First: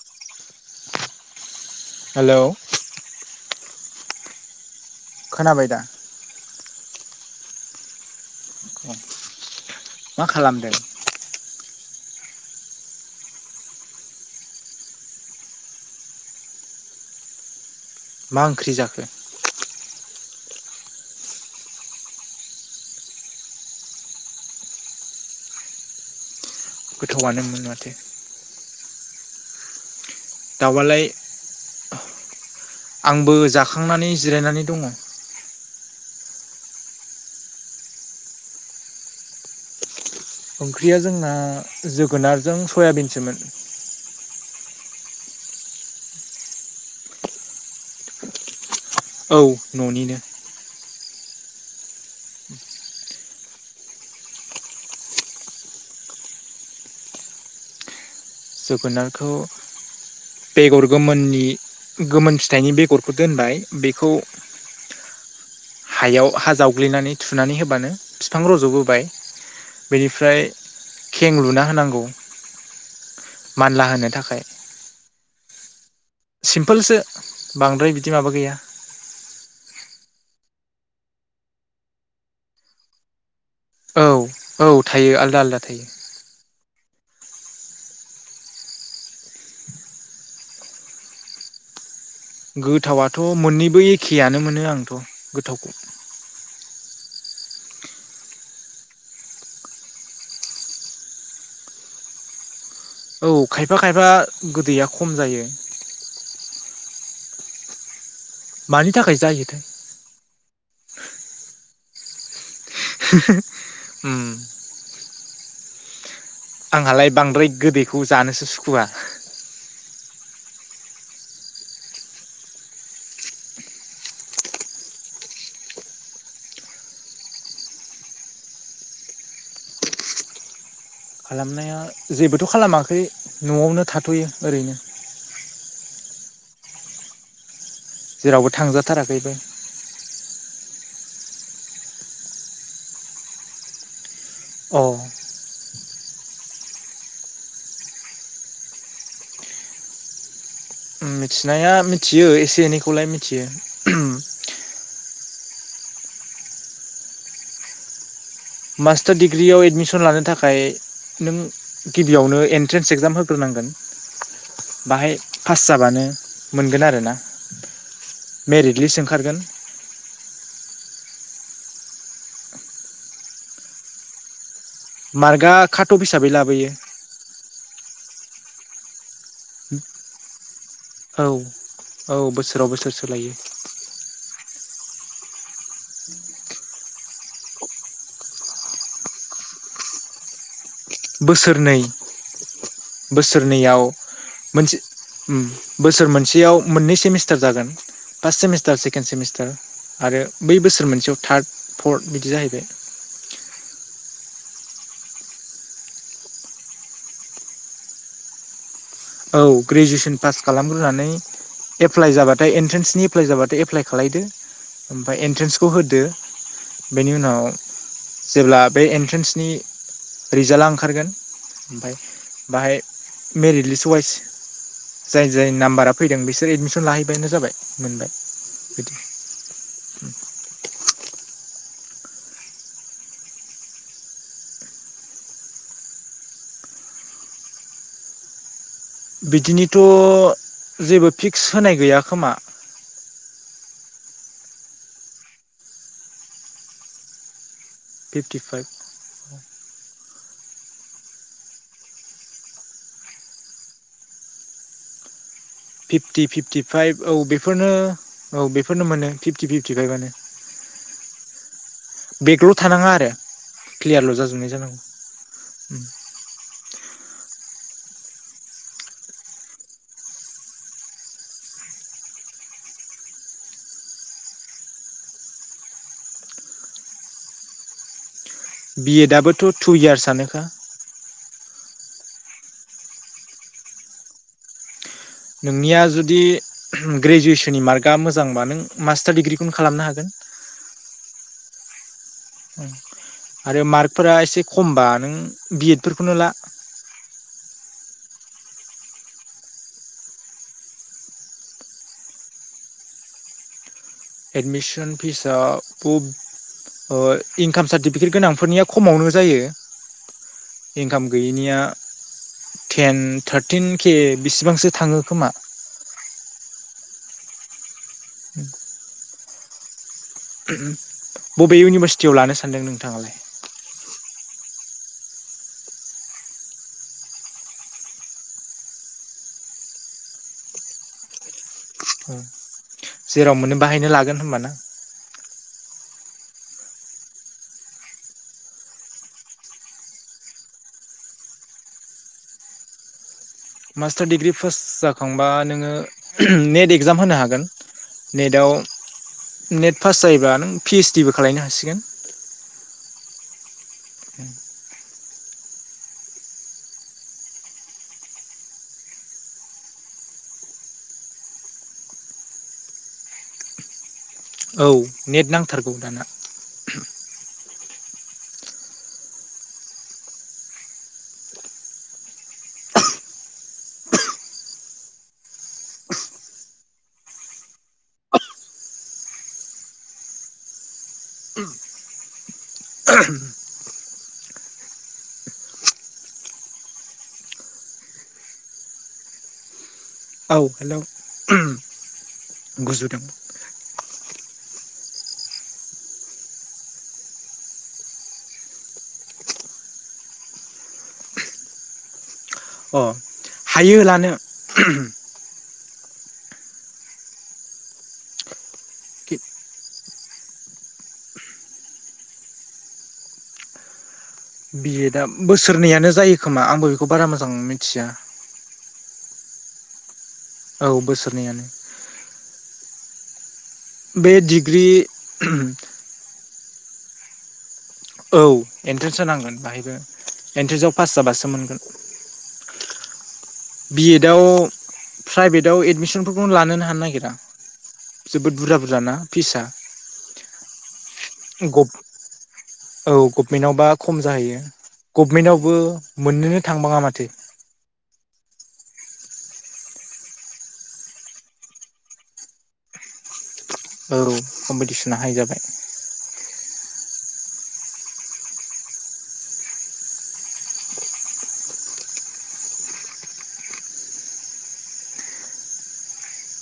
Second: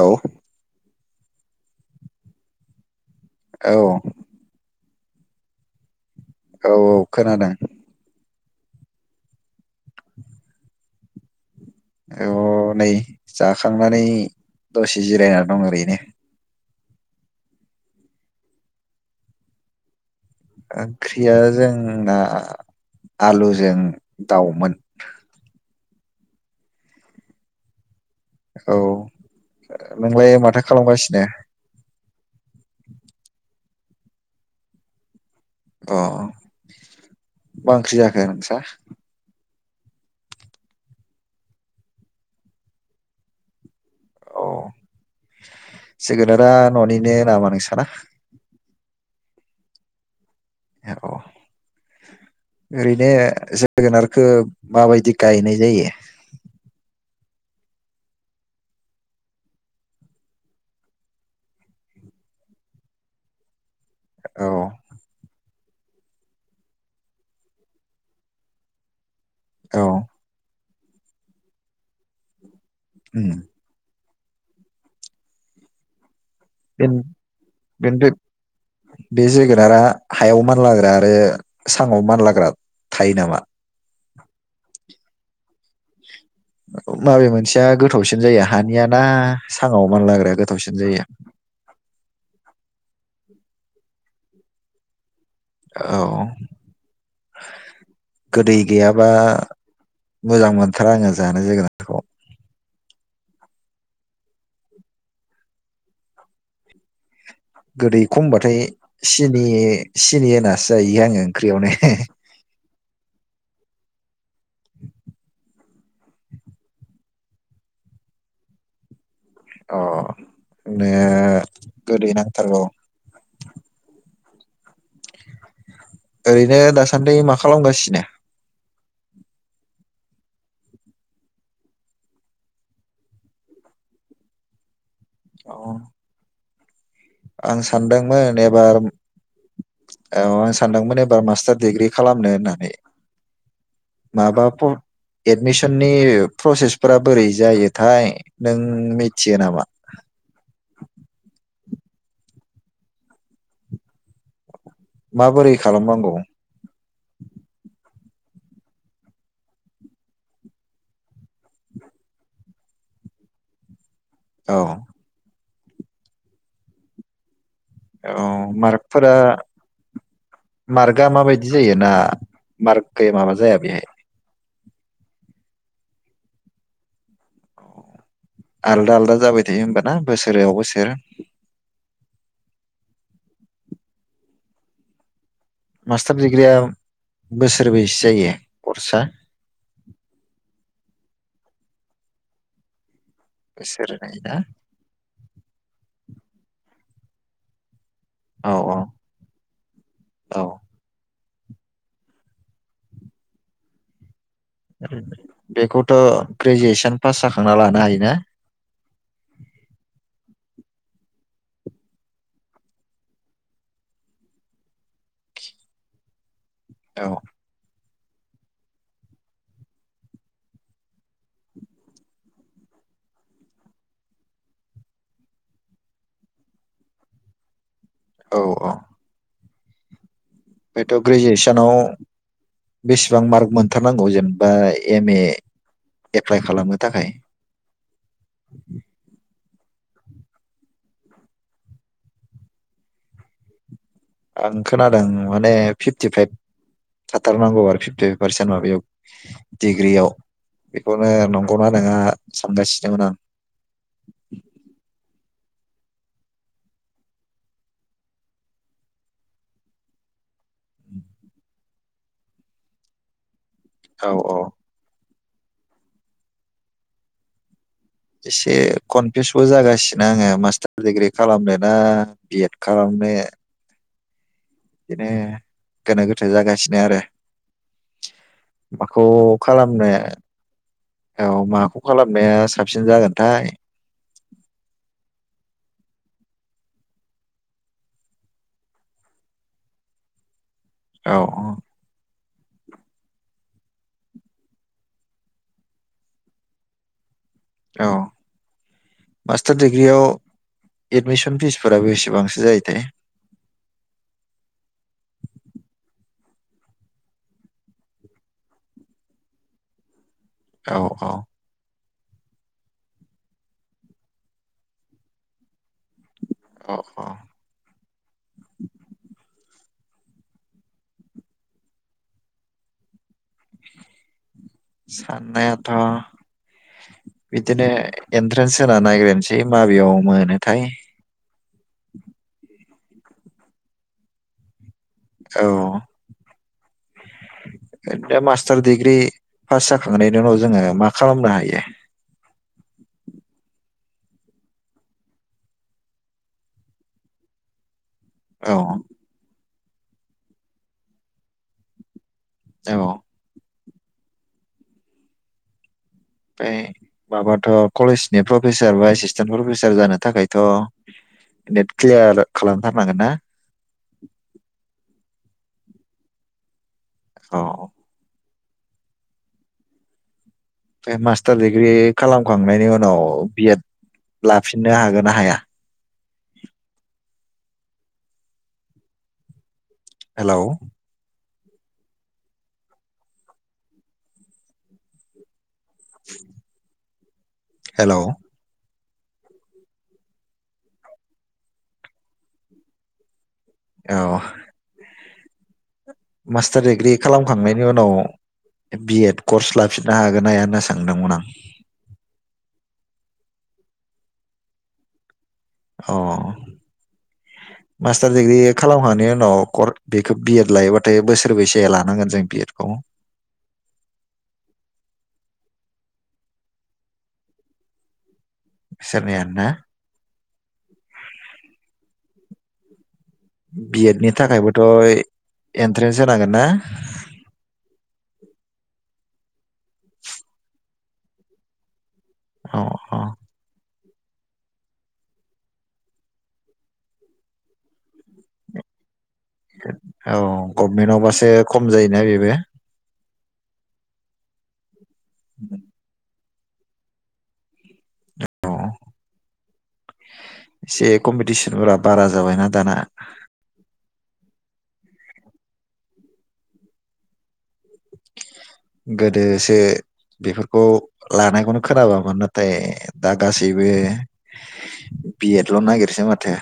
औ हेलौ औ खोनाबाय दा औ औ खोनादों मा खालामदों औ नै जाखांनानै दसे जिरायनानै दं ओरैनो मा ओंख्रि जाखो ओंख्रिया जोंना आलुजों दाउमोन गोथावआनोमोन माथो औ नोंलाय माथो दाउआलाय खालामगासिनो नानै जिरायनानै दङ अ मा ओंख्रि जाखो नोंस्रा ओंख्रिया जोंना जोगोनारजों सयाबिनसोमोन औ जोगोनारा न'निनो नामा नोंसाना। औ न'निनो औ ओरैनो जोगोनारखौ माबायदि गायनाय जायो जोगोनारखौ बेगर गोमोननि गोमोन फिथाइनि बेगरखौ दोनबाय बेखौ औ हायाव हा जावग्लिनानै थुनानै होबानो बिफां रजबोबाय औ बेनिफ्राय खें लुना होनांगौ उम मानला होनो थाखाय [unintelligible] बे सिम्पोलसो बांद्राय बिदि बेथ माबा गैया बे जोगोनारा हायाव मानलाग्रा आरो सां आव मानलाग्रा थायो नामा आलादा थायो माबे मोनसेया गोथावसिन जायो हानिया ना साङाव मानलाग्राया गोथावसिन जायो। गोथावाथ मोननैबो एखेयानो मोनो आंथ गोथावखौ औ गोदै गैयाबा मोजां मोनथाराआङो जानो जोगोनारखौ औ खायफा खायफा गोदैया खम जायो। गोदै खमबाथाय मानि थाखाय सिनि जायोथाय सिनि होना। जायो आंङो ओंख्रियावनो [unintelligible] उम आंहालाय बांद्राय गोदैखौ जानोसो सुखुवा अ नो गोदै नांथारगौ ओरैनो दासान्दि मा खालामगासिनो खालामनाया जेबोथ खालामाखै नआवनो थाथयो ओरैनो आंस सानदोंमोन जेरावबो एबार थांजाथाराखैबो ओ सानदोंमोन एबार मास्टार डिग्रि खालामनो होननानै। माबा अ एदमिसन। नि प्रसेसफोरा बोरै जायोथाय नों मिथियो नामा। मिथिनाया मिथियो एसे एनैखौलाय मिथियो। माबोरै खालामनांगौ। मास्टार दिडिग्रियाव एडमिसन लानो थाखाय नों गिबियावनो एन्ट्रेन्स एक्जाम होग्रोनांगोन। औ बाहाय। पास जाबानो मोनगोन आरोना। औ मेरिट लिस्ट मारकफोरा। ओंखारगोन मार्कआ माबायदि जायो ना मार्क माबा जाया बेहाय। मार्कआ खाटब हिसाबै लाबोयो। आलदा आलदा। जाबाय थायो होमबाना बोसोराव बोसोर। औ बोसोराव बोसोर सोलायो मास्टार डिग्रिया। बोसोरबैसो जायो करसा। बोसोरनै। बोसोरनैयाव बोसोरनै ना मोनसे बोसोर मोनसेयाव मोननै सेमिस्टार। [unintelligible] फार्स्ट औ सेमिस्टार सेकेणड सेमिस्टार आरो औ बै बोसोर मोनसेयाव थार्ड। पर्ट बिदि जाहैबाय। बेखौथ ग्रेजुवेसन पास जाखांना लानो हायोना। औ ग्रेजुवेसन पास। खालामग्रोनानै एप्लाइ जाबाथाय एन्ट्रेन्सनि एप्लाइ जाबाथाय एप्लाइ खालायदो ओमफ्राय एन्ट्रेन्सखौ होदो। औ बेनि उनाव। जेब्ला बे एन्ट्रेन्सनि रिजाल्टआ ओंखारगोन ओमफ्राय बाहाय मेरिट लिस्टआव। टुवाइस जाय जाय नाम्बारा फैदों बिसोर एडमिसन लाहैबानो जाबाय। मोनबाय बिदि। [inaudible] आफायट ग्रेजुसन। [unintelligible] बेसेबां मार्क मोनथारनांगौ जेनेबा एम ए एप्लाइ खालामनो थाखाय? बिदिनिथ' जेबो फिक्स होनाय गैया खोमा। आं खोनादों माने फिफटिफाइभ थाथारनांगौ आरो फिफ्टि पारसेन्ट फिफ्टिफाइभ माबायाव डिग्रियाव। बेखौनो नंगौना नङा सानगासिनोमोन आं। फिफटि फिफ्टिफाइभ औ बेफोरनो औ बेफोरनो मोनो फिफ्टि फिफ्टिफाइभआनो बेगल' थानाङा आरो। आं औ क्लियारल' औ जाजोबनाय जानांगौ। उम एसे कनफिउसबो जागासिनो आङो मास्टार दिडिग्रि खालामनो ना बिएड खालामनो। बिदिनो गोनो गोथो जागासिनो आरो। बि माखौ एडआबोथ' टु खालामनो इयार्सआनोखा औ मा खालामनाया साबसिन जागोनथाय? नोंनिया जुदि ग्रेजुवेसननि मार्कआ मोजांबा नों मास्टार दिडिग्रिखौनो खालामनो हागोन। औ औ आरो मार्कफोरा एसे खमबा नों बिएद फोरखौनो ला। औ मास्टार दिडिग्रियाव एडमिसन फिसफोरा बेसेबांसो जायोथाय? एडमिसन फिसआ बब ओ इनकाम सारटिफिकेट गोनांफोरनिया खमावनो जायो। औ इनकाम औ गैयिनिया टेन थार्टिन के बेसिबांसो थाङो खोमा। अ अ [unintelligible] बबे इउनिभारसिटियाव लानो सानदों नोंथाङालाय? साननायाथ' बिदिनो एन्ट्रेन्स होना नायग्रोनोसै माबेयाव मोनोथाय। जेराव मोनो बाहायनो लागोन होमबाना? औ ओरैनो मास्टार दिडिग्रि पास जाखांनायनि उनाव जोङो मा खालामनो हायो? मास्टार दिग्रि फास्ट जाखांबा नोङो नेट एक्जाम होनो हागोन। नेदाव औ नेट पास जायोबा नों पिओइस डिबो खालायनो हासिगोन। औ [inaudible] ओमफ्राय माबाथ' कलेजनि प्रफेसार बा एसिसटेन्ट प्रफेसार जानो थाखायथ' नेट क्लियार खालामथारनांगोन ना? औ नेट नांथारगौ दाना। अ फाय मास्टार दिडिग्रि खालामखांनायनि उनाव बिएद लाफिननो हागोन ना हाया? हेलौ [inaudible] हेलौ औ हेलौ ओम गुजुदों। अ मास्टार दिडिग्रि खालामखांनायनि उनाव बि एद कर्स लाफिननो हागोन हाया होनना सोंदोंमोन आं? अ हायो लानो। अ मास्टार दिग्रि खालामखांनायनि उनाव कर बेखौ बिएद लायोबाथाय बोसोरबैसो लानांगोन जों बि एद खौ? बि एडआ बोसोरनैयानो जायो खोमा आंबो बेखौ बारा मोजां मिथिया। बोसोरनैयानोना? औ बोसोरनैयानो। बि एड नि बे थाखायबोथ' डिग्रि एन्ट्रेन्स होनांगोन? ना? औ। एन्ट्रेन्स नांगोन बाहायबो एन्ट्रेन्सआव पास जाबासो मोनगोन। अ अ। बि एदआव प्राइभेटाव एडमिसनफोरखौनो लानोनो हानो नागिरा जोबोद बुरजा बुरजा ना। फिसआ औ गभमेन्टआवबासो एसे खम गभ जायोना बेबो। औ गभमेन्टआवबा खम जाहैयो। गभमेन्टआवबो मोननोनो थांबाङा माथो। अ एसे कमपिटिसनफोरा बारा जाबायना दाना। जौ कम्पिटिसना हाय जाबाय। गोदोसो बेफोरखौ लानायखौनो खोनाबोयामोन नाथाय दा गासैबो बि एडल' नागिरसै माथो।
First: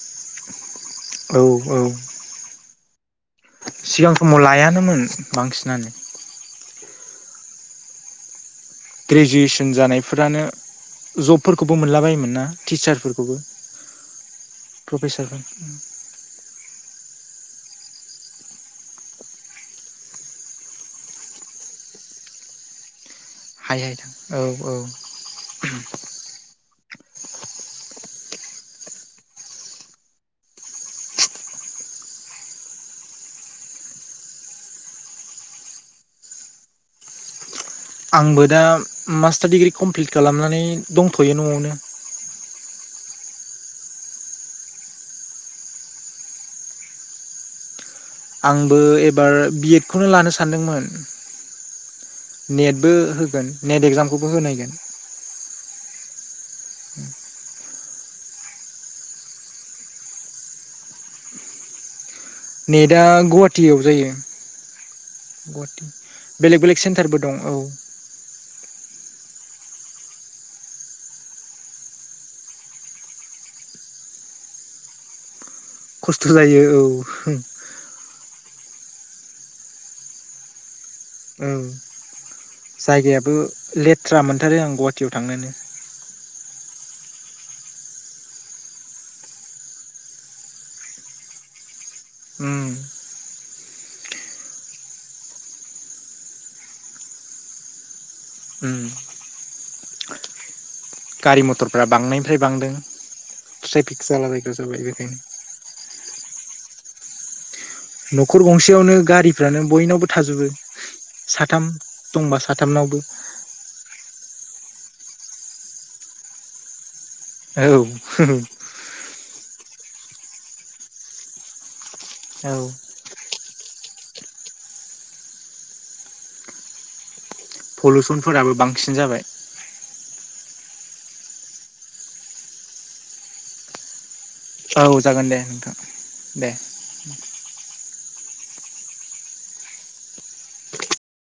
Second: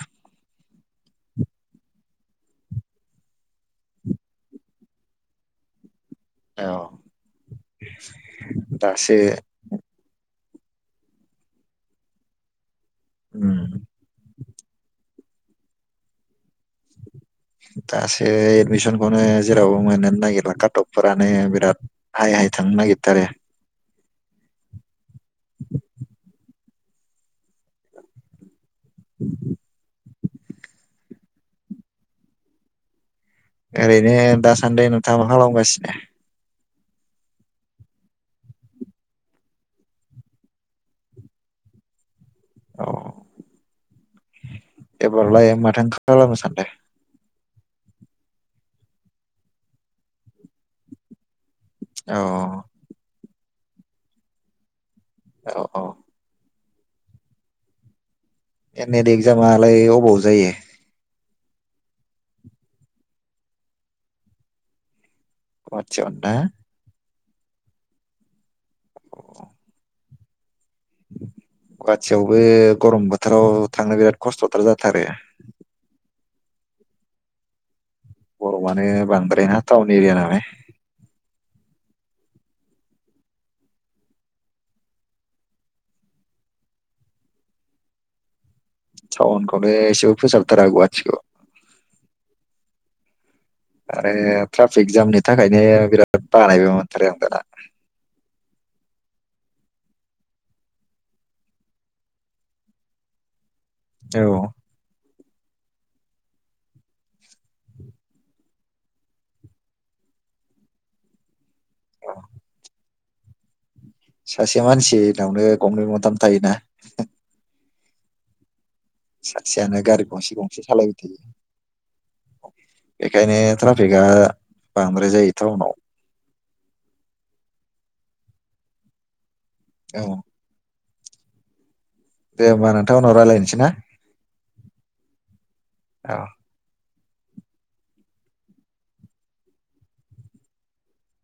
औ औ। सिगां समाव लायानोमोन बांसिनानो। औ। दासो ग्रेजुवेसन जानायफोरानो जबफोरखौबो मोनलाबायोमोन ना? टिचारफोरखौबो उम फो [unintelligible] दासो एदमिसनखौनो जेरावबो मोनो नागिरला काटपफोरानो बिराद हाइ हाइ थांनो नागिरथारो। हाय हाय थां औ औ। [inaudible] [inaudible] ओरैनो दासान्दि नोंथाङा मा खालामगासिनो? आंबो दा मास्टार डिग्रि कमप्लिट खालामनानै दंथ'यो न'आवनो। अ। एबारलाय माथो खालामो सानदों? आंबो एबार बि एड खौनो लानो सानदोंमोन। औ नेटबो हो नेट एक्जामखौबो होनायगोन औ औ। [inaudible] ए नेट एक्जामालाय अबाव जायो? नेटआ गुवाहाटीयाव जायो। गुवाहाटी गुवाहाटियावनो ना बेलेग बेलेग सेन्टारबो दं। औ अ गुवाहाटियावबो गरम बोथोराव थांनो बिराद खस्थ'थार जाथारो। खस्थ' जायो औ। [unintelligible] गर'मानो बांद्राय ना टाउन एरिया नालाय। औ जायगायाबो लेथ्रा मोनथारो आं गुवाहाटीयाव थांनोनो। टाउनखौ एसेबो फोसाबथारा गुवाटीखौ। उम आरो ट्राफिक जामनि थाखायनो बिराद बानायबो मोनथारो आं दाना। उम गारि मथरफ्रा बांनायनिफ्राय बांदों। ट्रेक औ जाला‌बायग्रा जाबाय बेखायनो [inaudible] न'खर गंसेयावनो गारिफ्रानो बयनावबो थाजोबो साथाम औ दंबा साथामनावबो। सासे मानसिनावनो गंनै गंथाम थायोना। औ सासेयानो गारि गंसे गंसे सालायबाय थायो। औ एखायनो ट्राफिकआ बांद्राय जायो टाउनाव। पलुसनफोराबो बांसिन जाबाय। औ दे होमबा नोंथां उनाव रायलायनोसै ना? औ जागोन दे नोंथां औ दे। [inaudible]